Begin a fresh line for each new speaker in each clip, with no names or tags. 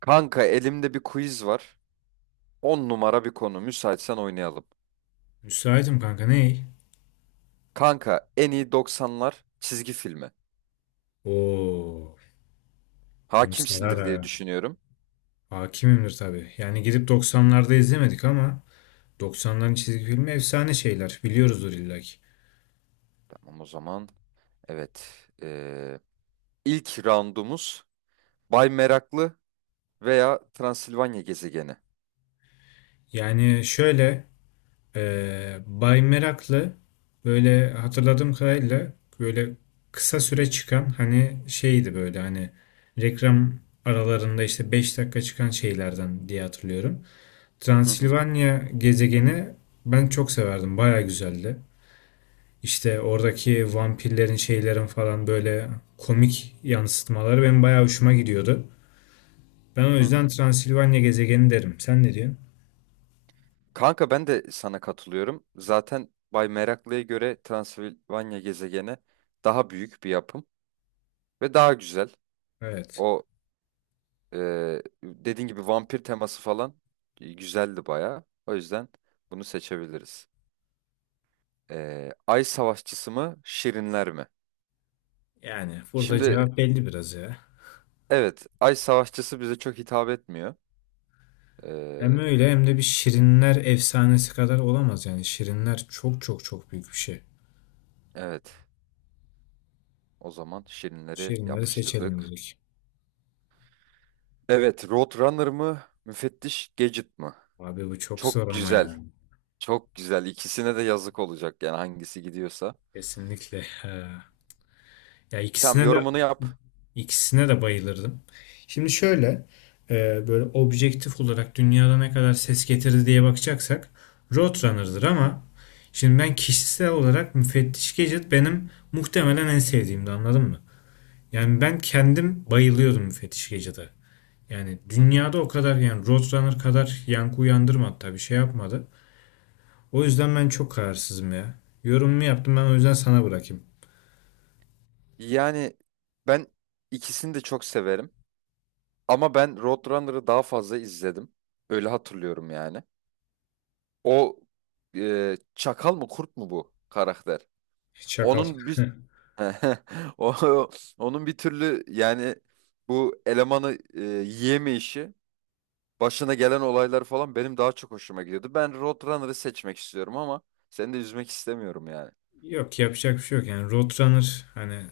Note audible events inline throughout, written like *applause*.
Kanka elimde bir quiz var. 10 numara bir konu. Müsaitsen oynayalım.
Müsaitim kanka ney?
Kanka en iyi doksanlar çizgi filmi.
Oo, onu sarar
Hakimsindir diye
ha.
düşünüyorum.
Hakimimdir tabii. Yani gidip doksanlarda izlemedik ama doksanların çizgi filmi efsane şeyler. Biliyoruzdur illaki.
Tamam o zaman. Evet. İlk roundumuz Bay Meraklı veya Transilvanya gezegeni.
Yani şöyle Bay Meraklı, böyle hatırladığım kadarıyla böyle kısa süre çıkan hani şeydi, böyle hani reklam aralarında işte 5 dakika çıkan şeylerden diye hatırlıyorum.
Hı hı.
Transilvanya gezegeni ben çok severdim. Baya güzeldi. İşte oradaki vampirlerin şeylerin falan böyle komik yansıtmaları benim bayağı hoşuma gidiyordu. Ben o
Hı hı.
yüzden Transilvanya gezegeni derim. Sen ne diyorsun?
Kanka ben de sana katılıyorum. Zaten Bay Meraklı'ya göre Transilvanya gezegeni daha büyük bir yapım ve daha güzel.
Evet.
O dediğin gibi vampir teması falan, güzeldi bayağı. O yüzden bunu seçebiliriz. Ay Savaşçısı mı, Şirinler mi?
Yani burada
Şimdi
cevap belli biraz ya.
evet, Ay Savaşçısı bize çok hitap etmiyor.
Hem
Ee,
öyle hem de bir Şirinler efsanesi kadar olamaz yani. Şirinler çok çok çok büyük bir şey.
evet, o zaman Şirinleri
Şirinleri seçelim
yapıştırdık.
dedik.
Evet, Roadrunner mı, Müfettiş Gadget mı?
Abi bu çok zor
Çok
ama
güzel,
yani.
çok güzel. İkisine de yazık olacak yani hangisi gidiyorsa.
Kesinlikle. Ha. Ya
Tamam,
ikisine de
yorumunu yap.
İkisine de bayılırdım. Şimdi şöyle böyle objektif olarak dünyada ne kadar ses getirdi diye bakacaksak Roadrunner'dır, ama şimdi ben kişisel olarak Müfettiş Gadget benim muhtemelen en sevdiğimdi, anladın mı? Yani ben kendim bayılıyordum Müfettiş Gadget'a. Yani
Hı hı.
dünyada o kadar yani Roadrunner kadar yankı uyandırmadı tabii, şey yapmadı. O yüzden ben çok kararsızım ya. Yorumumu yaptım ben, o yüzden sana bırakayım.
Yani ben ikisini de çok severim. Ama ben Roadrunner'ı daha fazla izledim. Öyle hatırlıyorum yani. O, çakal mı kurt mu bu karakter?
Çakal.
Onun bir *laughs* o, onun bir türlü yani bu elemanı yiyemeyişi, başına gelen olaylar falan benim daha çok hoşuma gidiyordu. Ben Roadrunner'ı seçmek istiyorum ama seni de üzmek istemiyorum yani.
Yok, yapacak bir şey yok yani. Roadrunner hani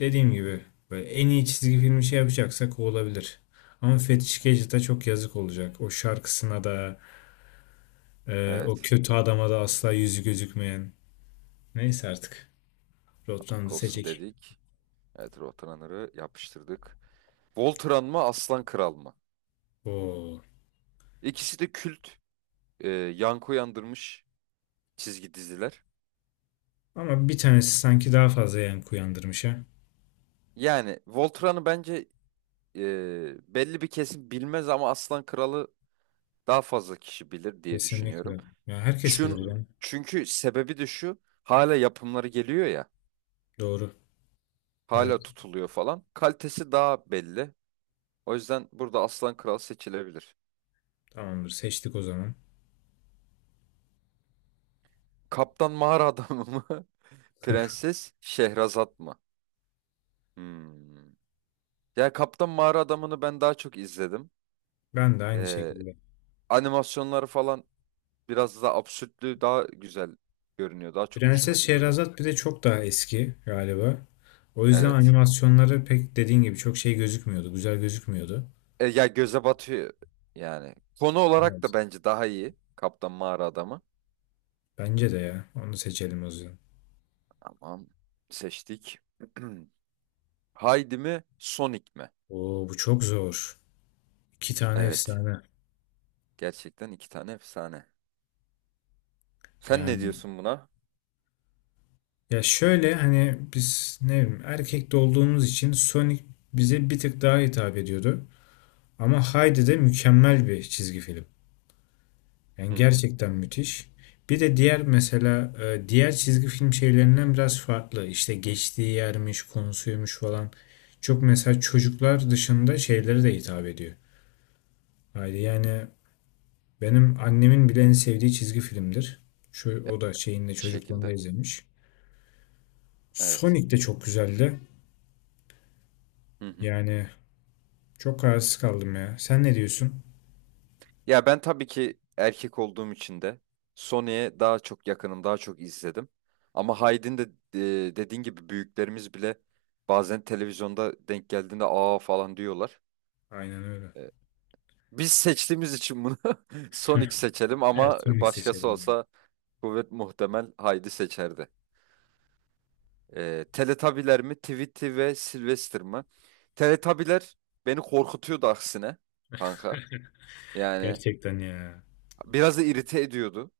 dediğim gibi böyle en iyi çizgi filmi şey yapacaksak o olabilir. Ama Fetiş Gadget'a çok yazık olacak. O şarkısına da, o
Evet,
kötü adama da, asla yüzü gözükmeyen. Neyse artık Roadrunner'ı
olsun
seçecek.
dedik. Evet, Roadrunner'ı yapıştırdık. Voltran mı, Aslan Kral mı?
Oo.
İkisi de kült, yankı uyandırmış çizgi diziler.
Ama bir tanesi sanki daha fazla yankı uyandırmış ha.
Yani Voltran'ı bence, belli bir kesim bilmez ama Aslan Kralı daha fazla kişi bilir diye düşünüyorum.
Kesinlikle. Ya herkes bilir yani.
Çünkü sebebi de şu, hala yapımları geliyor ya,
Doğru. Evet,
hala tutuluyor falan. Kalitesi daha belli. O yüzden burada Aslan Kral seçilebilir.
tamamdır, seçtik o zaman.
Kaptan Mağara Adamı mı? *laughs*
*laughs*
Prenses Şehrazat mı? Hmm. Ya Kaptan Mağara Adamı'nı ben daha çok izledim.
Ben de aynı
Ee,
şekilde.
animasyonları falan, biraz da absürtlüğü daha güzel görünüyor. Daha çok hoşuma
Prenses
gidiyor.
Şehrazat bir de çok daha eski galiba. O yüzden
Evet.
animasyonları pek dediğin gibi çok şey gözükmüyordu. Güzel gözükmüyordu.
Ya göze batıyor yani. Konu olarak da
Evet.
bence daha iyi, Kaptan Mağara Adamı.
Bence de ya. Onu seçelim o yüzden.
Tamam. Seçtik. *clears throat* Haydi mi? Sonic mi?
Oo, bu çok zor. İki tane
Evet.
efsane.
Gerçekten iki tane efsane. Sen ne
Yani
diyorsun buna?
ya şöyle hani biz, ne bileyim, erkekte olduğumuz için Sonic bize bir tık daha hitap ediyordu. Ama Heidi de mükemmel bir çizgi film. Yani
Hı hı.
gerçekten müthiş. Bir de diğer, mesela diğer çizgi film şeylerinden biraz farklı. İşte geçtiği yermiş, konusuymuş falan. Çok mesela çocuklar dışında şeylere de hitap ediyor. Haydi yani benim annemin bile en sevdiği çizgi filmdir. Şu o da şeyinde çocukluğunda
Şekilde.
izlemiş.
Evet.
Sonic de çok güzeldi.
Hı hı.
Yani çok kararsız kaldım ya. Sen ne diyorsun?
Ya ben tabii ki erkek olduğum için de Sony'ye daha çok yakınım, daha çok izledim. Ama Hyde'in de, dediğin gibi büyüklerimiz bile bazen televizyonda denk geldiğinde aa falan diyorlar.
Aynen öyle.
E, Biz seçtiğimiz için bunu *laughs* Sonic
*laughs*
seçelim
Evet,
ama
Sonic
başkası
seçelim ben.
olsa kuvvet muhtemel Haydi seçerdi. Teletabiler mi, Tweety ve Sylvester mı? Teletabiler beni korkutuyordu aksine kanka.
*laughs*
Yani
Gerçekten ya.
biraz da irite ediyordu.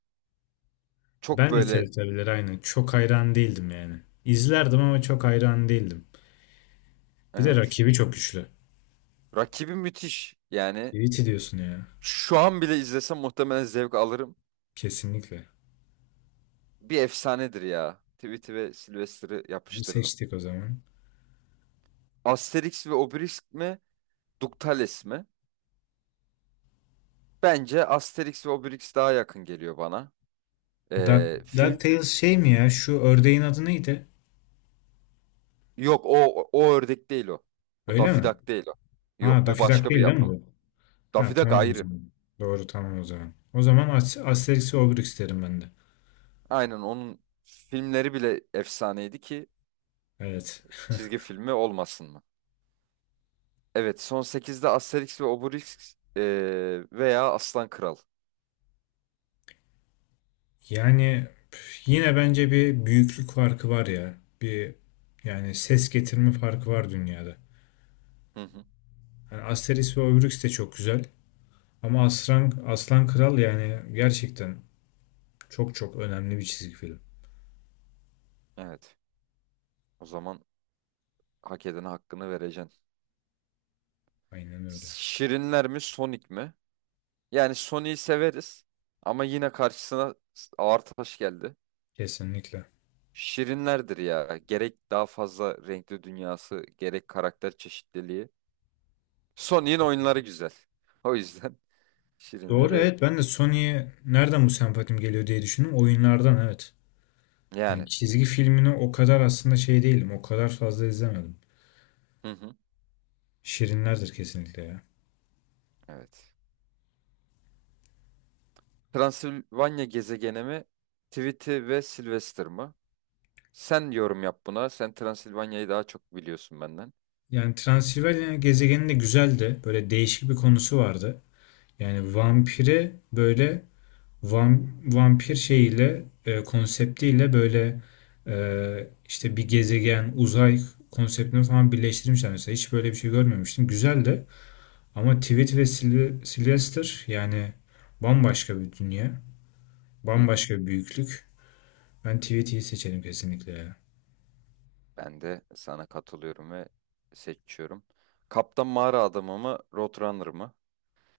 Çok
Ben de
böyle,
TRT aynı. Çok hayran değildim yani. İzlerdim ama çok hayran değildim. Bir de
evet.
rakibi çok güçlü.
Rakibi müthiş. Yani
Tweety diyorsun ya.
şu an bile izlesem muhtemelen zevk alırım.
Kesinlikle.
Bir efsanedir ya. Tweety ve Sylvester'ı
Bunu
yapıştırdım.
seçtik o zaman.
Asterix ve Obelix mi? Ductales mi? Bence Asterix ve Obelix daha yakın geliyor bana.
Da,
Ee, fil...
DuckTales şey mi ya? Şu ördeğin adı neydi?
Yok o, o ördek değil o. O
Öyle
Daffy
mi?
Duck değil o.
Ha,
Yok, bu
Daffy Duck
başka bir
değil değil mi
yapım.
bu? Ha,
Daffy Duck
tamam o
ayrı.
zaman. Doğru, tamam o zaman. O zaman Asterix ve Obelix derim ben de.
Aynen, onun filmleri bile efsaneydi ki
Evet. *laughs*
çizgi filmi olmasın mı? Evet, son sekizde Asterix ve Obelix, veya Aslan Kral.
Yani püf, yine bence bir büyüklük farkı var ya. Bir, yani ses getirme farkı var dünyada.
Hı hı.
Yani Asterix ve Obelix de çok güzel. Ama Aslan Kral yani gerçekten çok çok önemli bir çizgi film.
Evet. O zaman hak edene hakkını vereceksin.
Aynen öyle.
Şirinler mi, Sonic mi? Yani Sonic'i severiz ama yine karşısına ağır taş geldi.
Kesinlikle.
Şirinlerdir ya. Gerek daha fazla renkli dünyası, gerek karakter çeşitliliği. Sonic'in oyunları güzel. O yüzden *laughs*
Doğru,
Şirinleri
evet, ben de Sony'ye nereden bu sempatim geliyor diye düşündüm. Oyunlardan, evet. Yani
yani.
çizgi filmini o kadar aslında şey değilim. O kadar fazla izlemedim.
Hı hı.
Şirinlerdir kesinlikle ya.
Evet. Transilvanya gezegeni mi? Tweety ve Sylvester mı? Sen yorum yap buna. Sen Transilvanya'yı daha çok biliyorsun benden.
Yani Transilvanya gezegeni de güzeldi. Böyle değişik bir konusu vardı. Yani vampire böyle, vampir şeyiyle, konseptiyle, böyle işte bir gezegen, uzay konseptini falan birleştirmişler mesela. Hiç böyle bir şey görmemiştim. Güzel de, ama Tweet ve Sylvester yani bambaşka bir dünya.
Hı hı.
Bambaşka bir büyüklük. Ben Tweet'i seçerim kesinlikle ya.
Ben de sana katılıyorum ve seçiyorum. Kaptan Mağara Adamı mı, Roadrunner mı?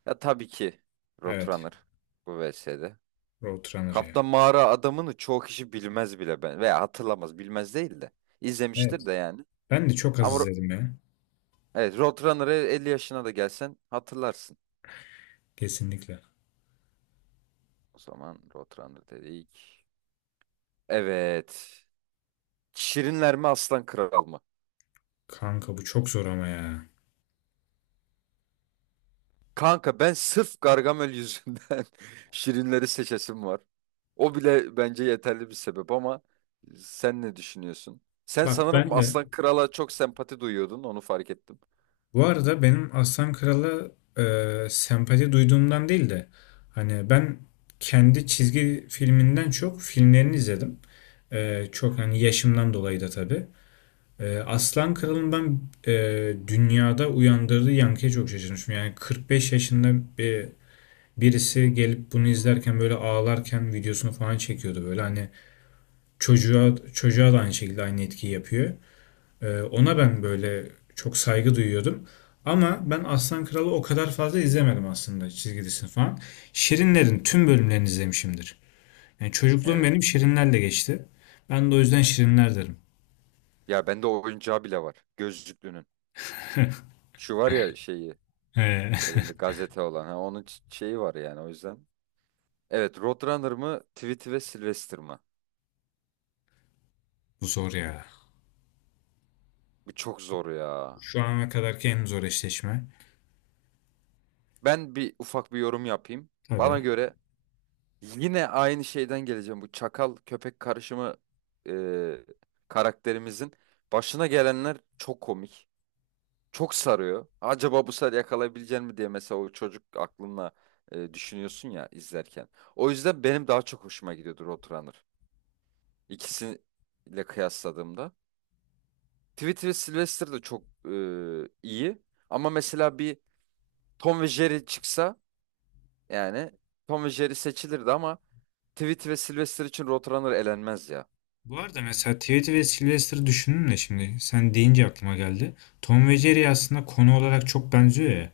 Ya tabii ki
Evet.
Roadrunner bu VS'de.
Roadrunner ya.
Kaptan Mağara Adamı'nı çoğu kişi bilmez bile, ben veya hatırlamaz, bilmez değil de izlemiştir
Evet.
de yani.
Ben de çok az
Ama
izledim ya.
evet, Roadrunner'ı 50 yaşına da gelsen hatırlarsın.
Kesinlikle.
O zaman Roadrunner dedik. Evet. Şirinler mi, Aslan Kral mı?
Kanka bu çok zor ama ya.
Kanka ben sırf Gargamel yüzünden *laughs* Şirinleri seçesim var. O bile bence yeterli bir sebep ama sen ne düşünüyorsun? Sen
Bak
sanırım
ben de
Aslan Kral'a çok sempati duyuyordun, onu fark ettim.
Bu arada benim Aslan Kral'a sempati duyduğumdan değil de, hani ben kendi çizgi filminden çok filmlerini izledim. Çok, hani, yaşımdan dolayı da tabii. Aslan Kral'ın ben dünyada uyandırdığı yankıya çok şaşırmışım. Yani 45 yaşında birisi gelip bunu izlerken böyle ağlarken videosunu falan çekiyordu, böyle hani çocuğa, çocuğa da aynı şekilde aynı etkiyi yapıyor. Ona ben böyle çok saygı duyuyordum. Ama ben Aslan Kralı o kadar fazla izlemedim aslında, çizgi falan. Şirinler'in tüm bölümlerini izlemişimdir. Yani çocukluğum
Evet,
benim Şirinler'le geçti. Ben de o yüzden
evet.
Şirinler derim.
Ya bende o oyuncağı bile var, gözlüklünün. Şu var ya, şeyi,
Ee,
elinde gazete olan, ha, onun şeyi var yani o yüzden. Evet, Roadrunner mı, Tweety ve Sylvester mı?
*laughs* bu zor ya.
Bu çok zor ya.
Şu ana kadarki en zor eşleşme.
Ben bir ufak bir yorum yapayım. Bana
Tabii.
göre, yine aynı şeyden geleceğim. Bu çakal köpek karışımı, e, karakterimizin başına gelenler çok komik. Çok sarıyor. Acaba bu sefer yakalayabilecek mi diye mesela o çocuk aklınla, düşünüyorsun ya izlerken. O yüzden benim daha çok hoşuma gidiyordur Roadrunner, İkisiyle kıyasladığımda. Tweety ve Sylvester de çok iyi. Ama mesela bir Tom ve Jerry çıksa, yani Tom ve Jerry seçilirdi ama Tweety ve Sylvester için Roadrunner elenmez ya.
Bu arada mesela Tweety ve Sylvester'ı düşündüm de şimdi sen deyince aklıma geldi. Tom ve Jerry aslında konu olarak çok benziyor ya.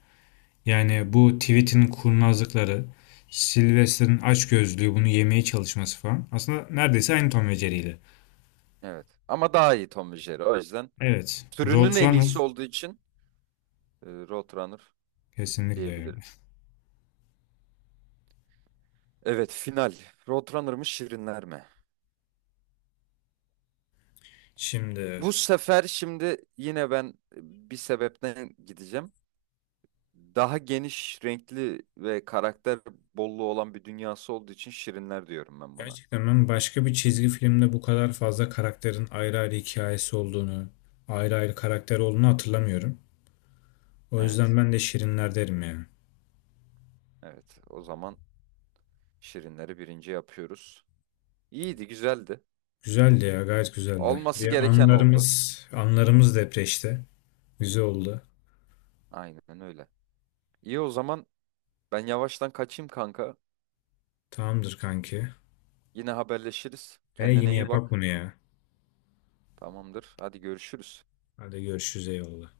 Yani bu tweet'in kurnazlıkları, Sylvester'ın açgözlüğü, bunu yemeye çalışması falan. Aslında neredeyse aynı Tom ve Jerry'yle.
Evet. Ama daha iyi Tom ve Jerry. O yüzden
Evet.
türünün en
Roadrunner
iyisi olduğu için Roadrunner
kesinlikle öyle.
diyebilirim. Evet, final. Roadrunner mı, Şirinler mi?
Şimdi
Bu sefer şimdi yine ben e, bir sebepten gideceğim. Daha geniş, renkli ve karakter bolluğu olan bir dünyası olduğu için Şirinler diyorum ben buna.
gerçekten ben başka bir çizgi filmde bu kadar fazla karakterin ayrı ayrı hikayesi olduğunu, ayrı ayrı karakter olduğunu hatırlamıyorum. O yüzden
Evet.
ben de Şirinler derim yani.
Evet. O zaman Şirinleri birinci yapıyoruz. İyiydi, güzeldi.
Güzeldi ya, gayet güzeldi.
Olması
Bir
gereken oldu.
anlarımız depreşti. Güzel oldu.
Aynen öyle. İyi o zaman, ben yavaştan kaçayım kanka.
Tamamdır kanki.
Yine haberleşiriz.
E,
Kendine
yine
iyi
yapak
bak.
bunu ya.
Tamamdır. Hadi görüşürüz.
Hadi görüşürüz, eyvallah.